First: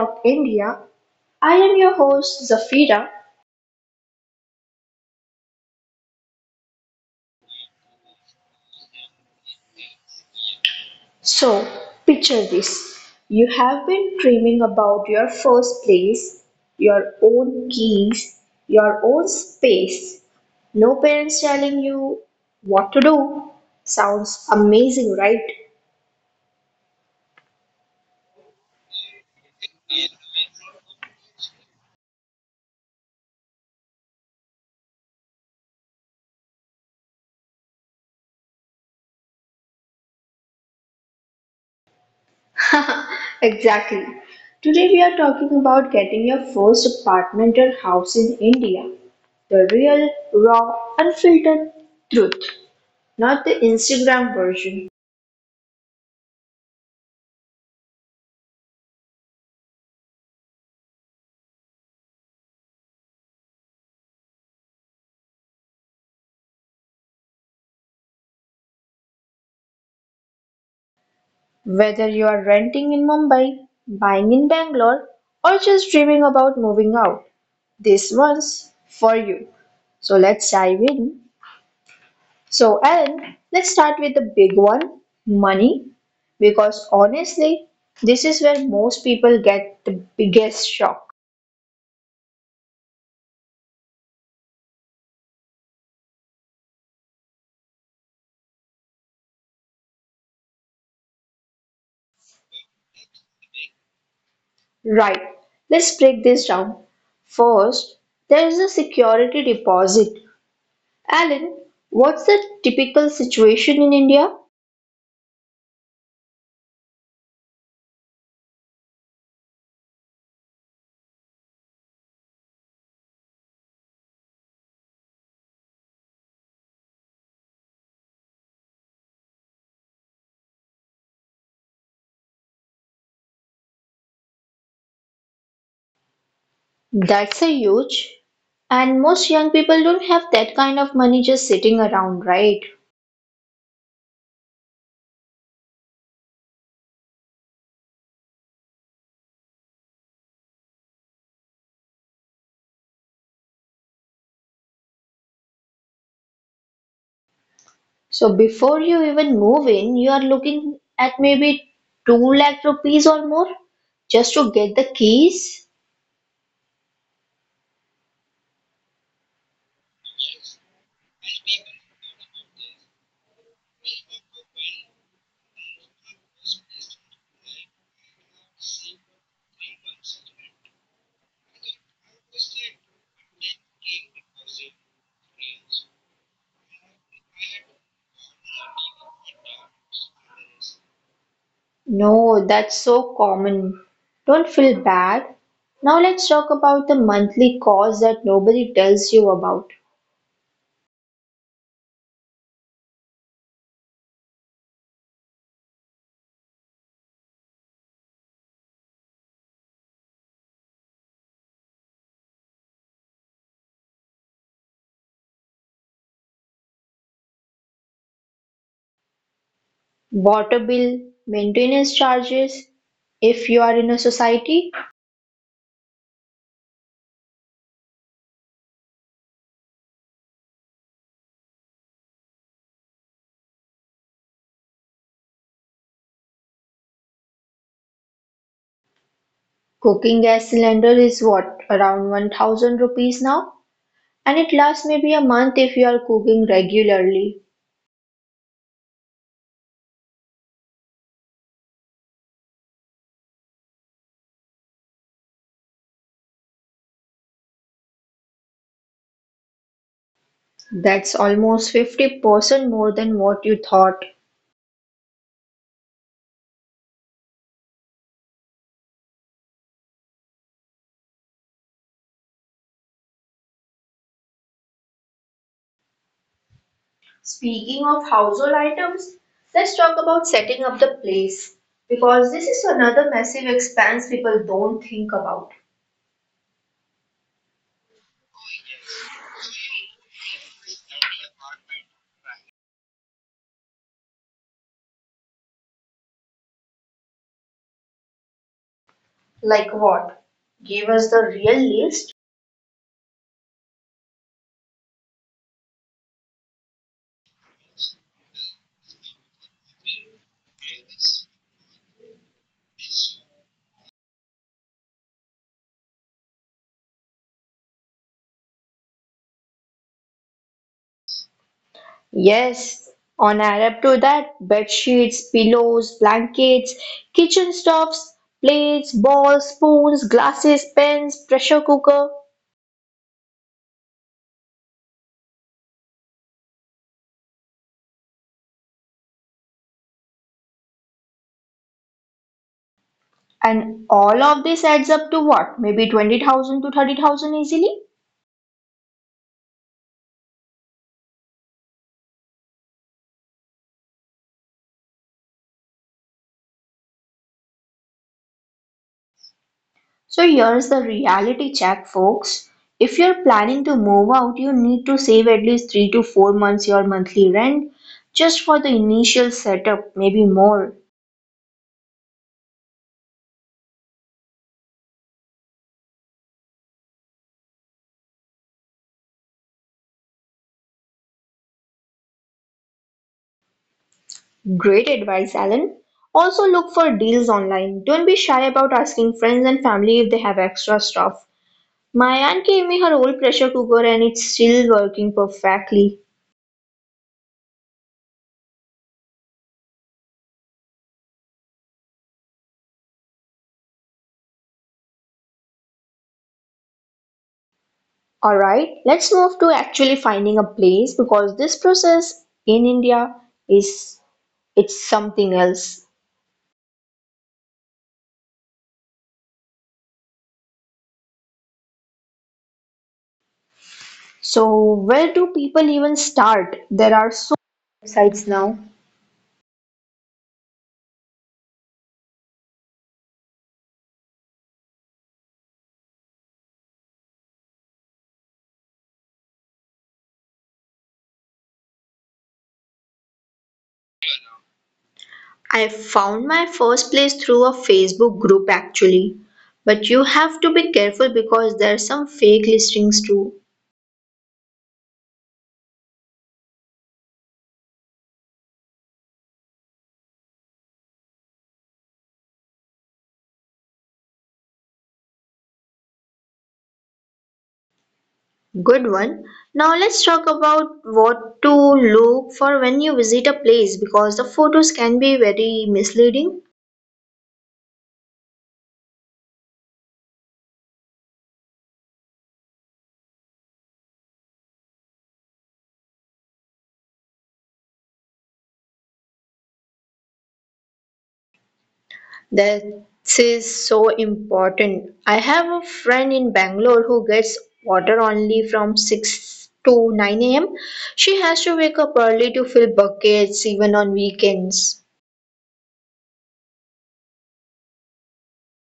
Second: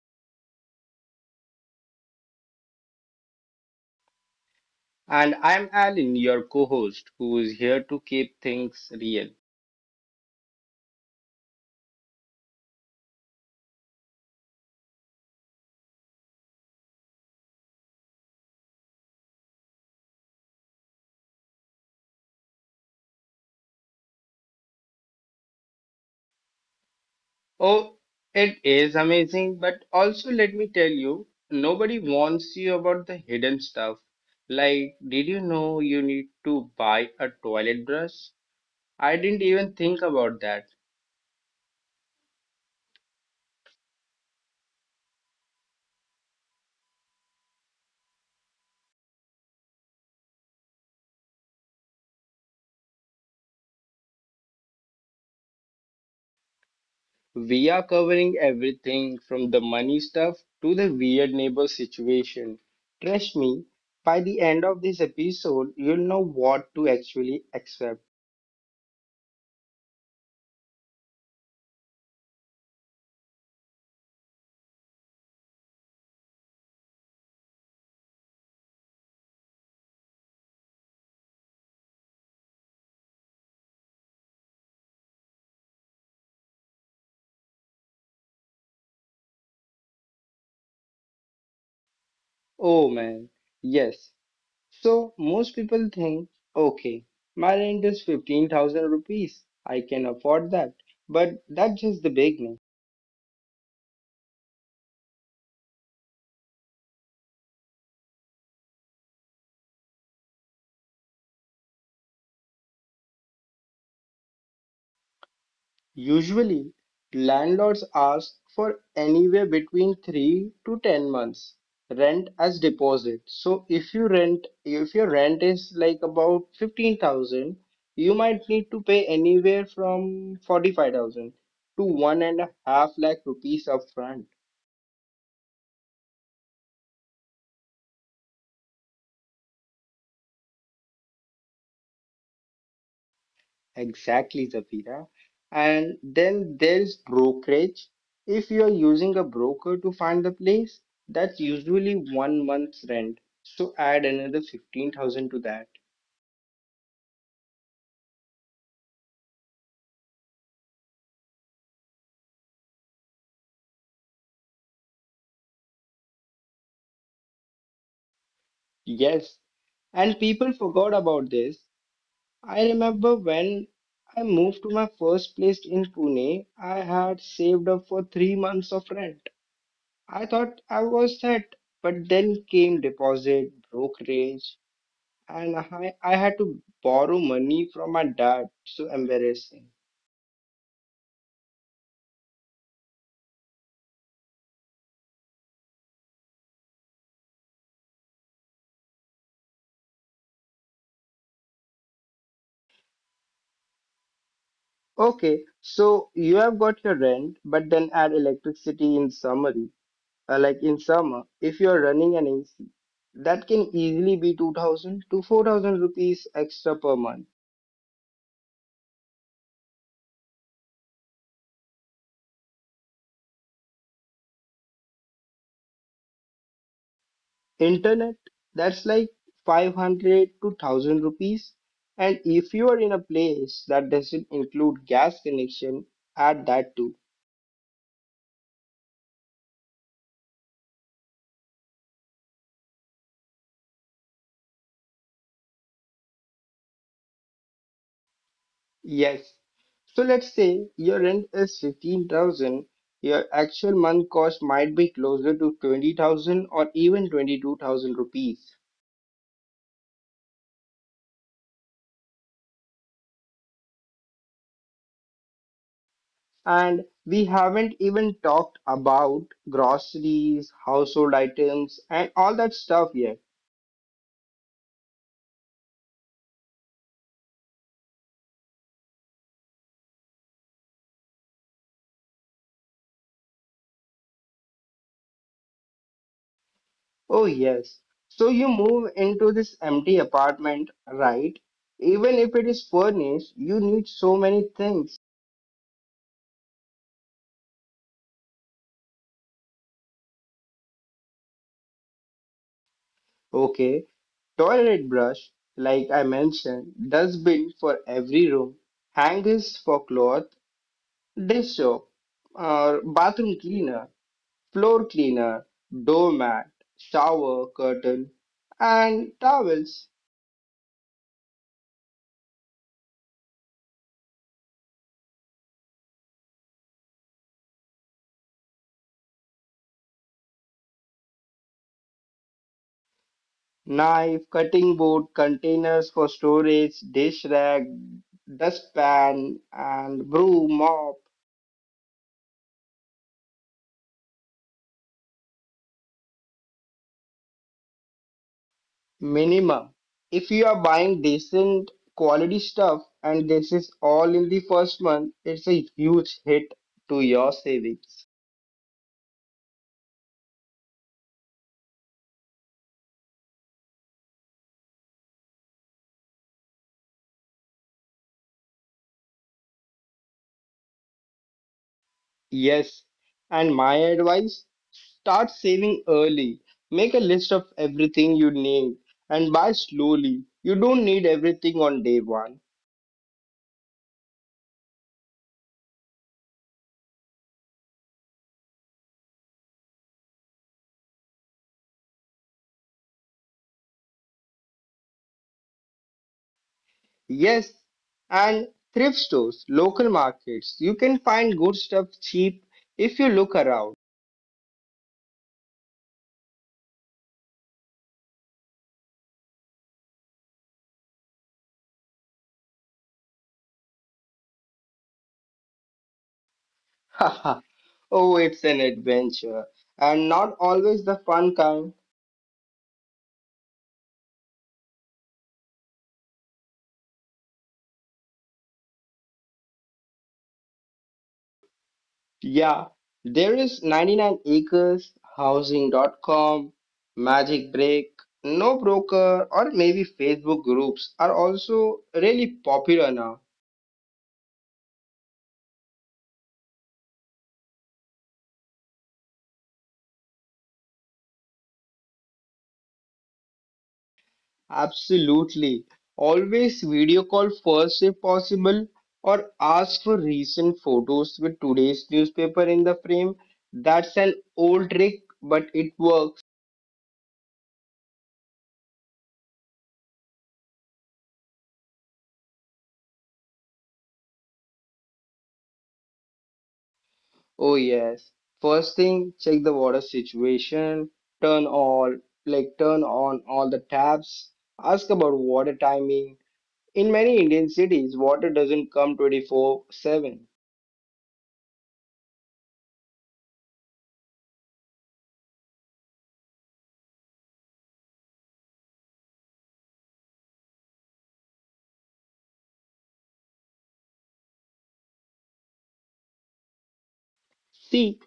Talk India. I am your host Zafira. And I'm Alan, your co host, who is here to keep things real. So, picture this. You have been dreaming about your first place, your own keys, your own space. No parents telling you what to do. Sounds amazing, Oh, it is amazing, but also let me tell you, nobody warns you about the hidden stuff. Like, did you know you need to buy a toilet brush? I didn't even think about that. right? Exactly. Today we are talking about getting your first apartment or house in India. The real, raw, unfiltered truth, not the Instagram version. We are covering everything from the money stuff to the weird neighbor situation. Trust me, by the end of this episode, you'll know what to actually accept. Whether you are renting in Mumbai, buying in Bangalore, or just dreaming about moving out, this one's for you. So let's dive in. So, Ellen, let's start with the big one, money. Because honestly, this is where most people get the biggest shock. Oh man, yes. So most people think, okay, my rent is 15,000 rupees. I can afford that. But that's just the beginning. Right, let's break this down. First, there is a security deposit. Alan, what's the typical situation in India? Usually, landlords ask for anywhere between 3 to 10 months rent as deposit. So if your rent is like about 15,000, you might need to pay anywhere from 45,000 to one and a half lakh rupees upfront. That's a huge. And most young people don't have that kind of money just sitting around, right? Exactly, Zafira. And then there's brokerage. If you're using a broker to find the place, that's usually one month's rent. So add another 15,000 to that. So before you even move in, you are looking at maybe 2 lakh rupees or more just to get the keys. Yes, and people forgot about this. I remember when I moved to my first place in Pune, I had saved up for three months of rent. I thought I was set, but then came deposit, brokerage, and I had to borrow money from my dad. So embarrassing. No, that's so common. Don't feel bad. Now let's talk about the monthly cost that nobody tells you about. Okay, so you have got your rent, but then add electricity in summary. Like in summer, if you are running an AC, that can easily be 2000 to 4000 rupees extra per month. Water bill, maintenance charges, if you are in a society. Internet, that's like 500 to 1000 rupees. And if you are in a place that doesn't include gas connection, add that too. Cooking gas cylinder is what, around 1000 rupees now, and it lasts maybe a month if you are cooking regularly. Yes, so let's say your rent is 15,000, your actual month cost might be closer to 20,000 or even 22,000 rupees. That's almost 50% more than what you thought. And we haven't even talked about groceries, household items, and all that stuff yet. Speaking of household items, let's talk about setting up the place because this is another massive expense people don't think about. Oh, yes. So you move into this empty apartment, right? Even if it is furnished, you need so many things. Like what? Give us the real list. Okay, toilet brush, like I mentioned, dustbin for every room, hangers for cloth, dish soap, or bathroom cleaner, floor cleaner, doormat, shower curtain, and towels, Yes, on add up to that, bed sheets, pillows, blankets, kitchen stoves, plates, balls, spoons, glasses, pens, pressure cooker, knife, cutting board, containers for storage, dish rag, dustpan, and broom, mop. and all of this adds up to what? Maybe 20,000 to 30,000 easily? Minimum. If you are buying decent quality stuff and this is all in the first month, it's a huge hit to your savings. So here's the reality check, folks. If you're planning to move out, you need to save at least 3 to 4 months your monthly rent just for the initial setup, maybe more. Yes, and my advice, start saving early. Make a list of everything you need and buy slowly. You don't need everything on day one. Great advice, Alan. Also, look for deals online. Don't be shy about asking friends and family if they have extra stuff. My aunt gave me her old pressure cooker and it's still working perfectly. Yes, and thrift stores, local markets, you can find good stuff cheap if you look around. Alright, let's move to actually finding a place because this process in India is, it's something else. Haha. Oh, it's an adventure, and not always the fun kind. So, where do people even start? There are so many websites now. Yeah, there is 99 acres, Housing.com, Magic Break, No Broker, or maybe Facebook groups are also really popular now. I found my first place through a Facebook group actually. But you have to be careful because there are some fake listings too. Absolutely. Always video call first if possible, or ask for recent photos with today's newspaper in the frame. That's an old trick, but it works. Good one. Now let's talk about what to look for when you visit a place because the photos can be very misleading. Oh yes. First thing, check the water situation. Turn all like turn on all the taps. Ask about water timing. In many Indian cities, water doesn't come 24/7. That is so important. I have a friend in Bangalore who gets water only from 6 to 9 a.m. She has to wake up early to fill buckets even on weekends. See,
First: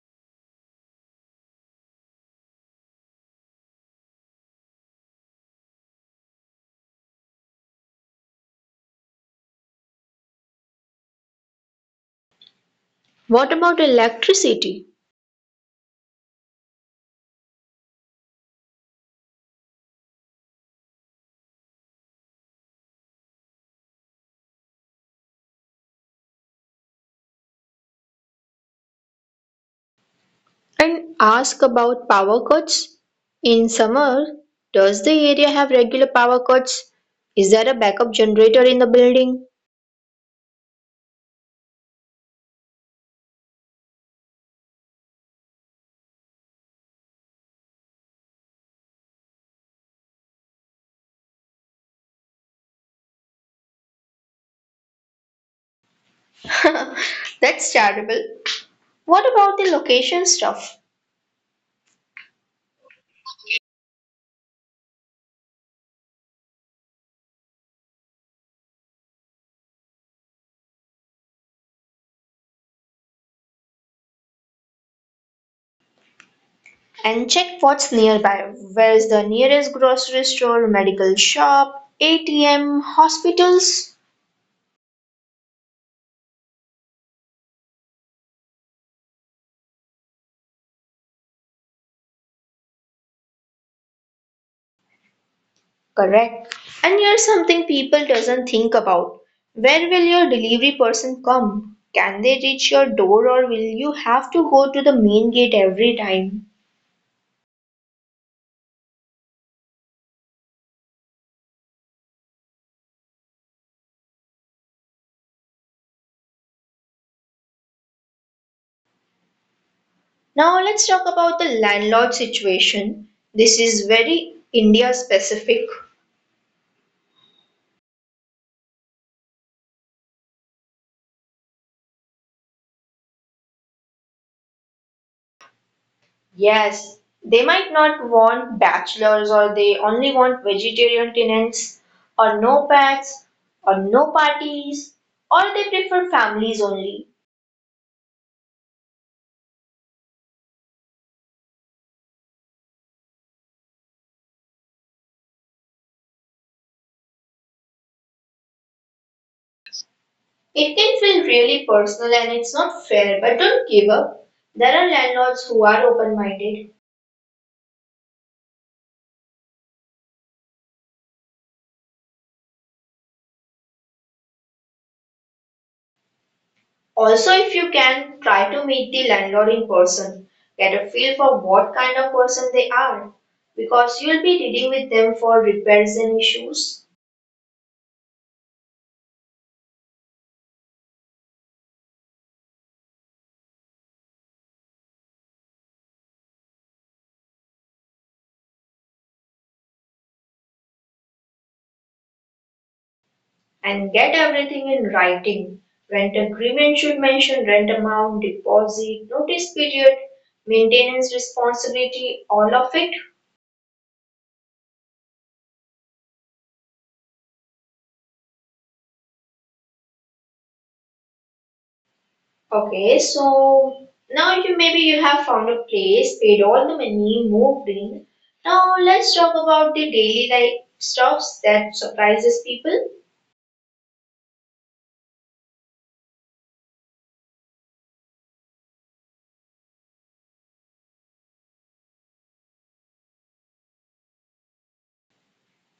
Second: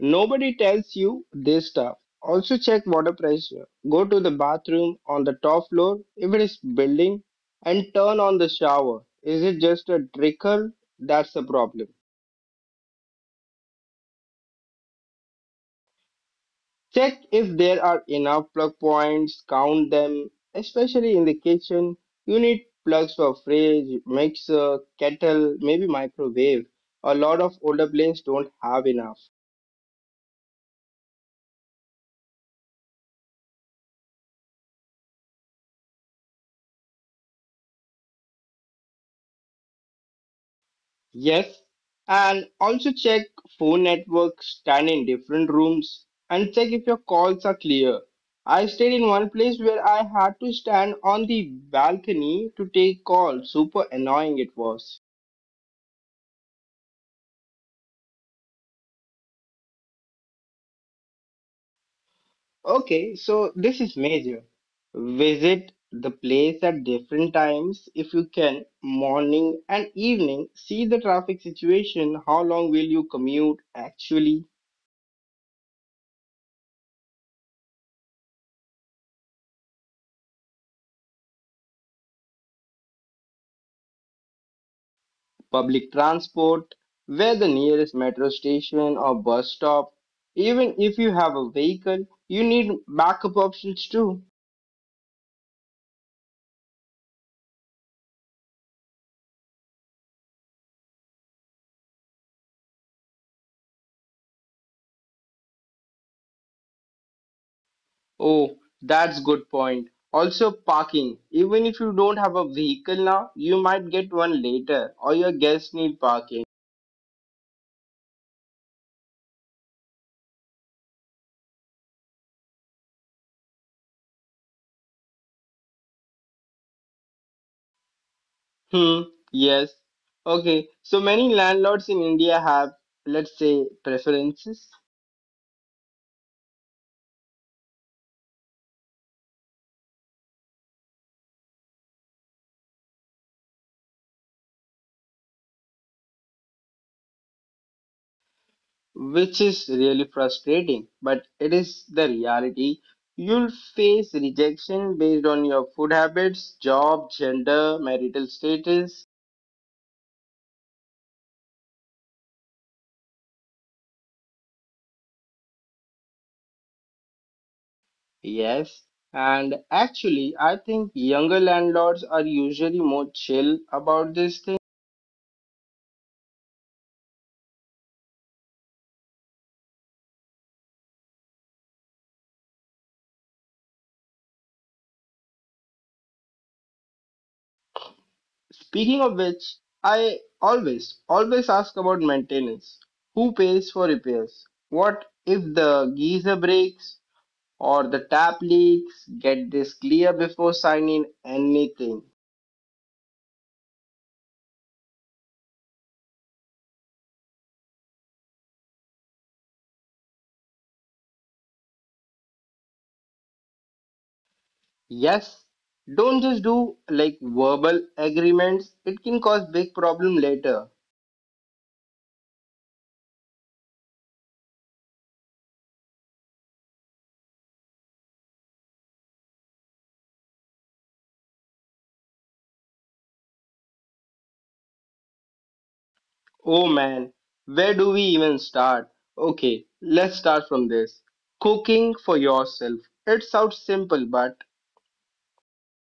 nobody tells you this stuff. Also check water pressure. Go to the bathroom on the top floor if it is building and turn on the shower. Is it just a trickle? That's the problem. What about electricity? Check if there are enough plug points, count them, especially in the kitchen. You need plugs for fridge, mixer, kettle, maybe microwave. A lot of older planes don't have enough. And ask about power cuts. In summer, does the area have regular power cuts? Is there a backup generator in the building? Yes, and also check phone networks, stand in different rooms and check if your calls are clear. I stayed in one place where I had to stand on the balcony to take calls. Super annoying it was. That's terrible. What about the location stuff? Okay, so this is major. Visit the place at different times if you can, morning and evening. See the traffic situation, how long will you commute actually, And check what's nearby. Where's the nearest grocery store, medical shop, ATM, hospitals? public transport, where the nearest metro station or bus stop. Even if you have a vehicle, you need backup options too. Correct. And here's something people doesn't think about. Where will your delivery person come? Can they reach your door or will you have to go to the main gate every time? Oh, that's good point. Also parking. Even if you don't have a vehicle now, you might get one later or your guests need parking. Now let's talk about the landlord situation. This is very India specific. Hmm, yes. Okay, so many landlords in India have, let's say, preferences, Yes, they might not want bachelors, or they only want vegetarian tenants, or no pets, or no parties, or they prefer families only. which is really frustrating, but it is the reality. You'll face rejection based on your food habits, job, gender, marital status. It can feel really personal and it's not fair, but don't give up. There are landlords who are open minded. Yes, and actually, I think younger landlords are usually more chill about this thing. Also, if you can, try to meet the landlord in person. Get a feel for what kind of person they are, because you'll be dealing with them for repairs and issues. Speaking of which, I always, always ask about maintenance. Who pays for repairs? What if the geyser breaks or the tap leaks? Get this clear before signing anything. And get everything in writing. Rent agreement should mention rent amount, deposit, notice period, maintenance responsibility, all of it. Yes, don't just do like verbal agreements, it can cause big problem later. Okay, so now you maybe you have found a place, paid all the money, moved in. Now let's talk about the daily life stuffs that surprises people. Oh man, where do we even start? Okay, let's start from this. Cooking for yourself. It sounds simple, but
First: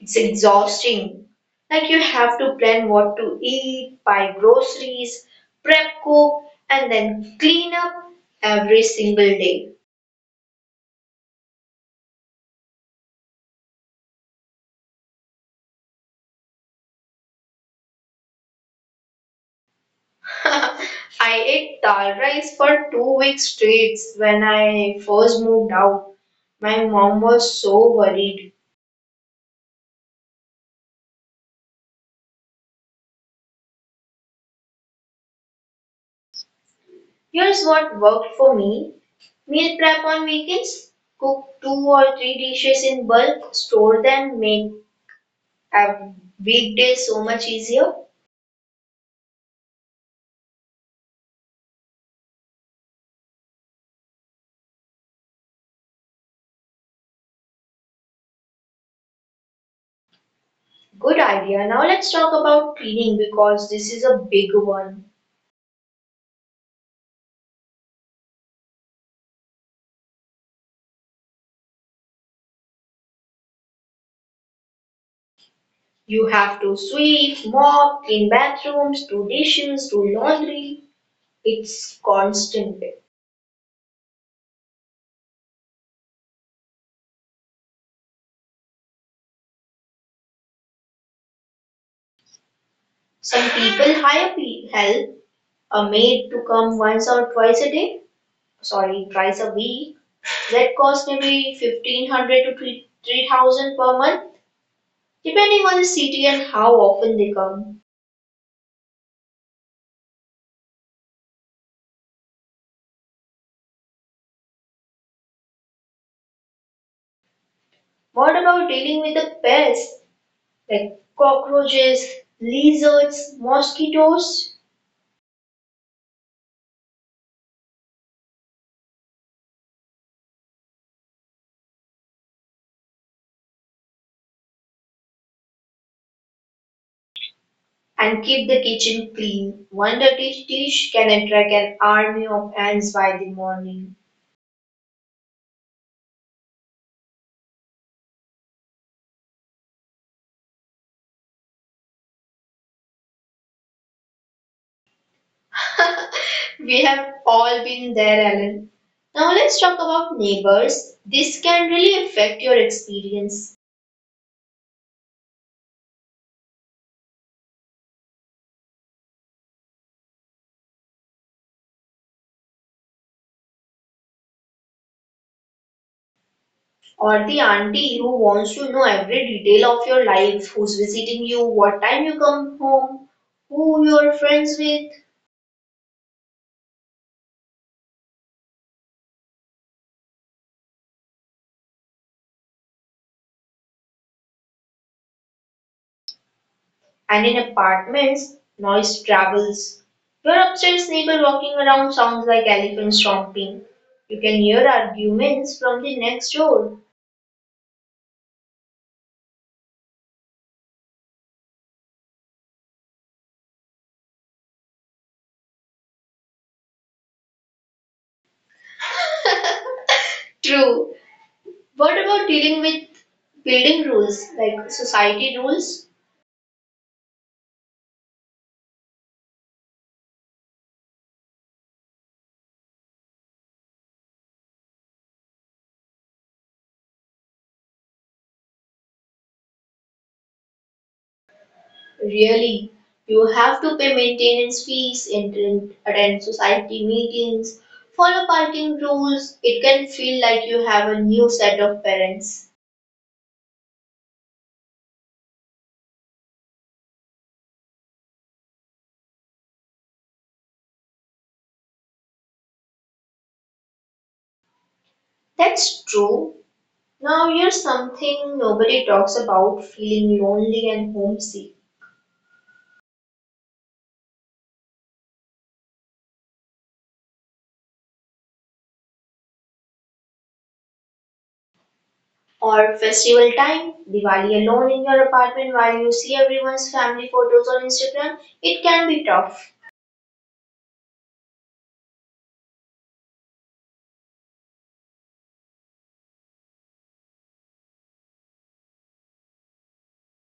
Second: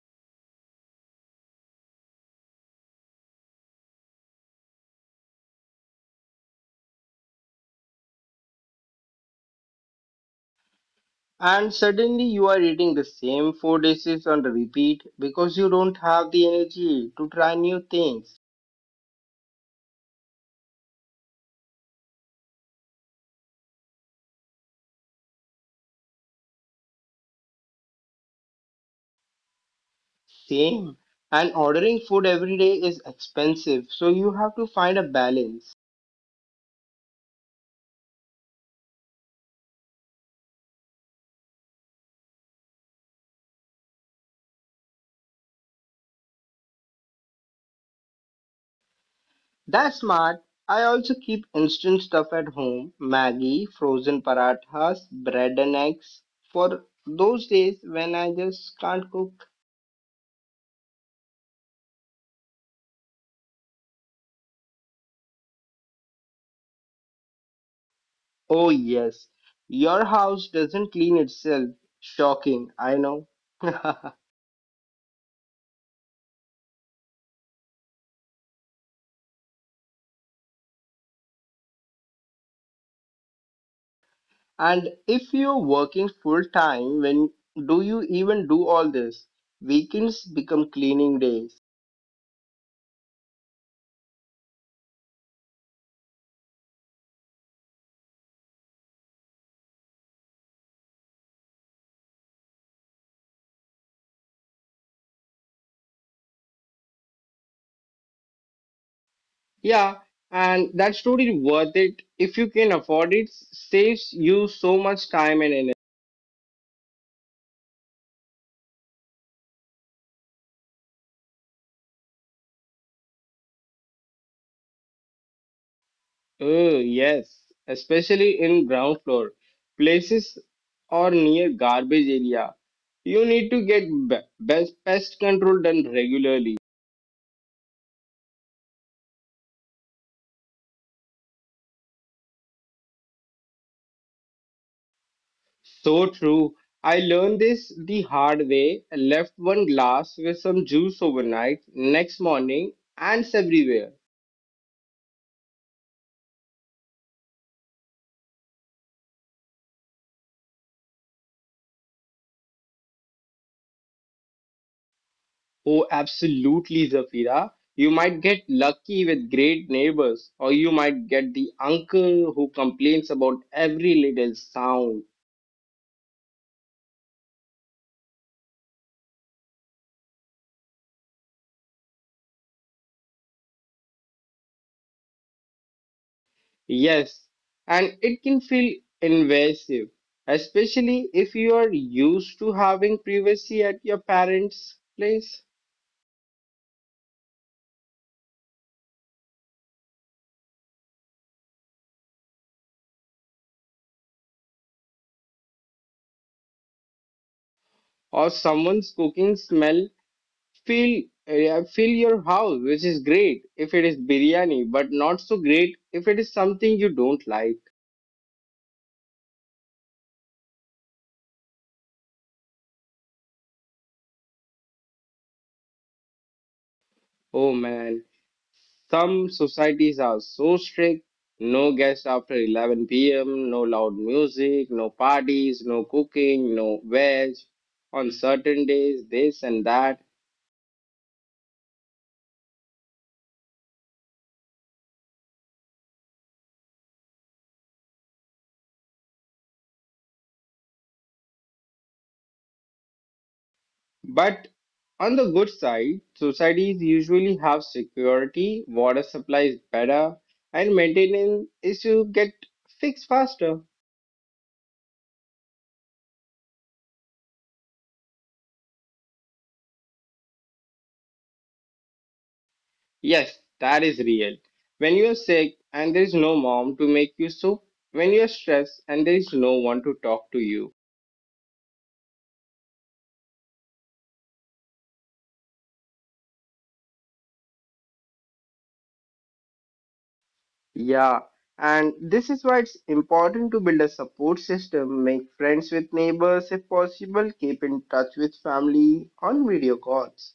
It's exhausting. Like you have to plan what to eat, buy groceries, prep cook, and then clean up every single day. and suddenly you are eating the same four dishes on repeat because you don't have the energy to try new things. I ate dal rice for 2 weeks straight when I first moved out. My mom was so worried. Same. And ordering food every day is expensive, so you have to find a balance. Here's what worked for me. Meal prep on weekends. Cook two or three dishes in bulk, store them, make a weekday so much easier. That's smart. I also keep instant stuff at home, Maggie, frozen parathas, bread and eggs for those days when I just can't cook. Good idea. Now let's talk about cleaning because this is a big one. Oh, yes. Your house doesn't clean itself. Shocking, I know. You have to sweep, mop, clean bathrooms, do dishes, do laundry. It's constant. And if you're working full time, when do you even do all this? Weekends become cleaning days. Some people hire help, a maid to come once or twice a day. Sorry, price a week. That costs maybe 1500 to 3000 per month, depending on the city and how often they come. Yeah, and that's totally worth it if you can afford it. Saves you so much time and energy. What about dealing with the pests like cockroaches, lizards, mosquitoes? Oh, yes, especially in ground floor places or near garbage area. You need to get best pest control done regularly. And keep the kitchen clean. One dirty dish can attract an army of ants by the morning. So true. I learned this the hard way. I left one glass with some juice overnight, next morning, ants everywhere. We have all been there, Alan. Now let's talk about neighbors. This can really affect your experience. Oh, absolutely, Zafira. You might get lucky with great neighbors, or you might get the uncle who complains about every little sound. Or the auntie who wants to know every detail of your life, who's visiting you, what time you come home, who you're friends with. Yes, and it can feel invasive, especially if you are used to having privacy at your parents' place And in apartments, noise travels. Your upstairs neighbor walking around sounds like elephants stomping. You can hear arguments from the next door. or someone's cooking smell. Fill, yeah, fill your house, which is great if it is biryani, but not so great if it is something you don't like. True. What about dealing with building rules, like society rules? Oh man, some societies are so strict. No guests after 11 p.m., no loud music, no parties, no cooking, no veg on certain days, this and that. Really, you have to pay maintenance fees, attend society meetings, follow parking rules. It can feel like you have a new set of parents. But on the good side, societies usually have security, water supply is better, and maintenance issues get fixed faster. That's true. Now, here's something nobody talks about, feeling lonely and homesick. Yes, that is real. When you're sick and there is no mom to make you soup, when you're stressed and there is no one to talk to you. Or festival time, Diwali alone in your apartment while you see everyone's family photos on Instagram, it can be tough. Yeah, and this is why it's important to build a support system, make friends with neighbors if possible, keep in touch with family on video calls.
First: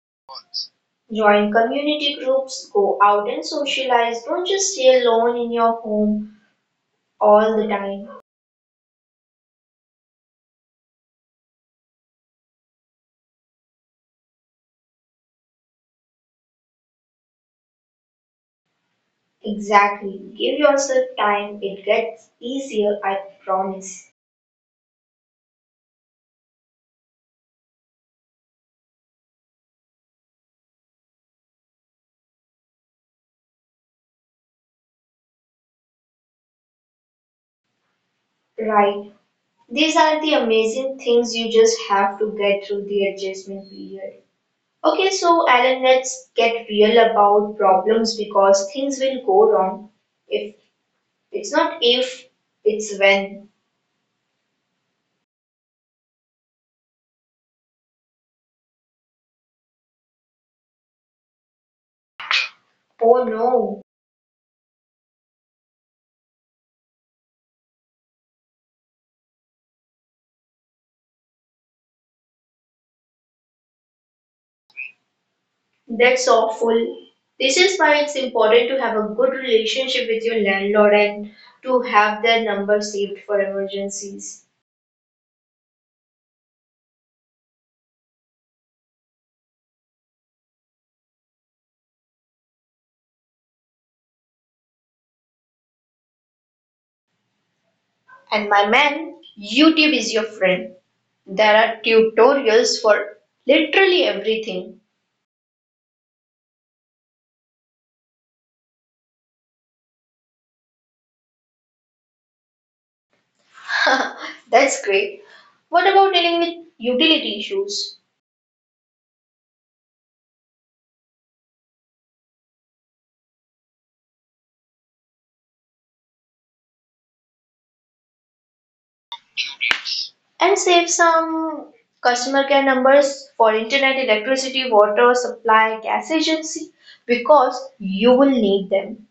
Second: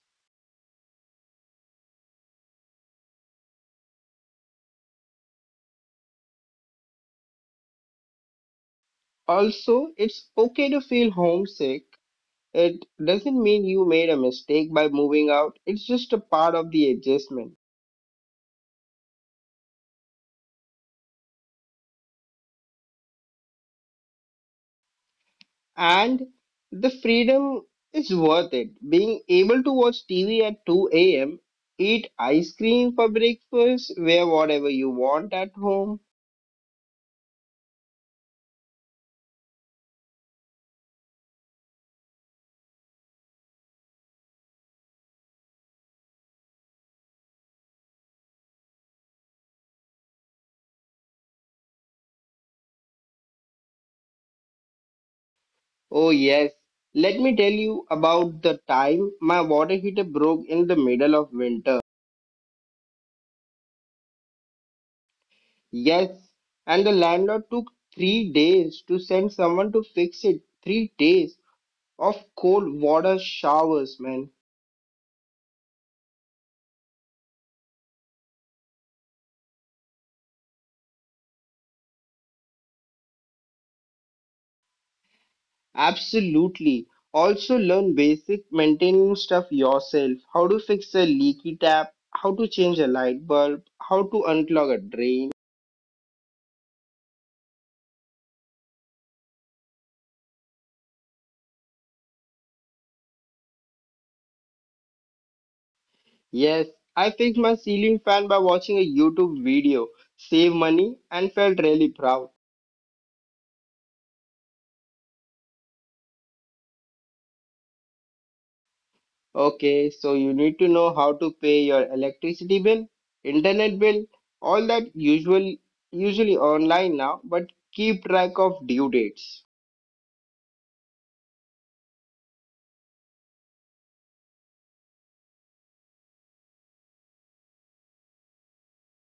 Join community groups, go out and socialize, don't just stay alone in your home all the time. Also, it's okay to feel homesick. It doesn't mean you made a mistake by moving out, it's just a part of the adjustment. Exactly. Give yourself time. It gets easier, I promise. And the freedom is worth it. Being able to watch TV at 2 a.m., eat ice cream for breakfast, wear whatever you want at home. Right. These are the amazing things, you just have to get through the adjustment period. Okay, so Alan, let's get real about problems because things will go wrong. If it's not if, it's when. Oh, yes. Let me tell you about the time my water heater broke in the middle of winter. Oh no, Yes. And the landlord took 3 days to send someone to fix it. 3 days of cold water showers, man. that's awful. This is why it's important to have a good relationship with your landlord and to have their number saved for emergencies. Absolutely. Also learn basic maintaining stuff yourself. How to fix a leaky tap, how to change a light bulb, how to unclog a drain. And my man, YouTube is your friend. There are tutorials for literally everything. Yes, I fixed my ceiling fan by watching a YouTube video, save money and felt really proud. That's great. What about dealing with utility issues? Okay, so you need to know how to pay your electricity bill, internet bill, all that usual, usually online now, but keep track of due dates. And save some customer care numbers for internet, electricity, water supply, gas agency because you will need them.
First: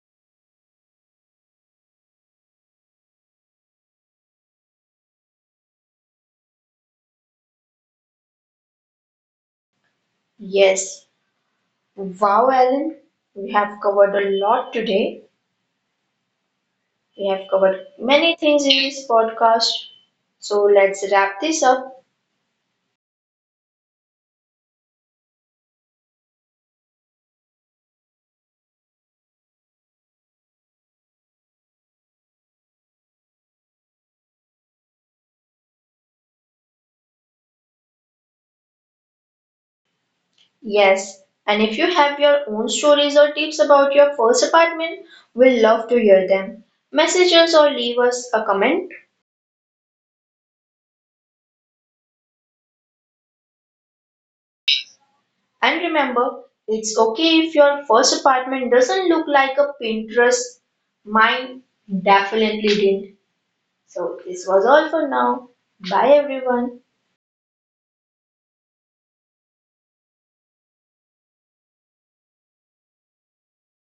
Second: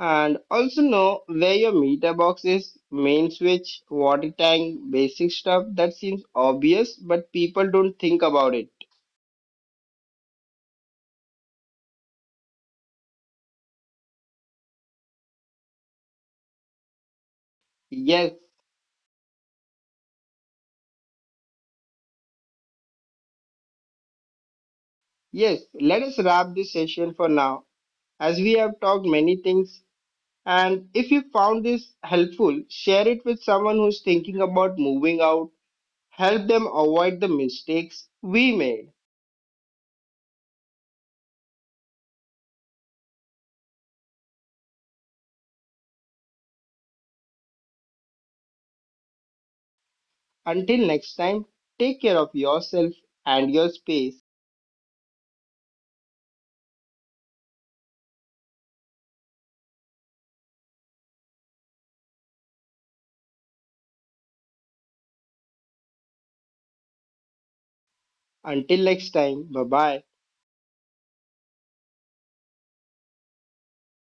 And also know where your meter box is, main switch, water tank, basic stuff that seems obvious, but people don't think about it. Yes. Wow, Alan. We have covered a lot today. We have covered Yes, many things in this podcast. So let's wrap this up. yes, let us wrap this session for now, as we have talked many things. And if you found this helpful, share it with someone who's thinking about moving out. Help them avoid the mistakes we made. Yes, and if you have your own stories or tips about your first apartment, we'll love to hear them. Message us or leave us a comment. Until next time, take care of yourself and your space. And remember, it's okay if your first apartment doesn't look like a Pinterest. Mine definitely didn't. So, this was all for now. Bye, everyone. Until next time, bye bye.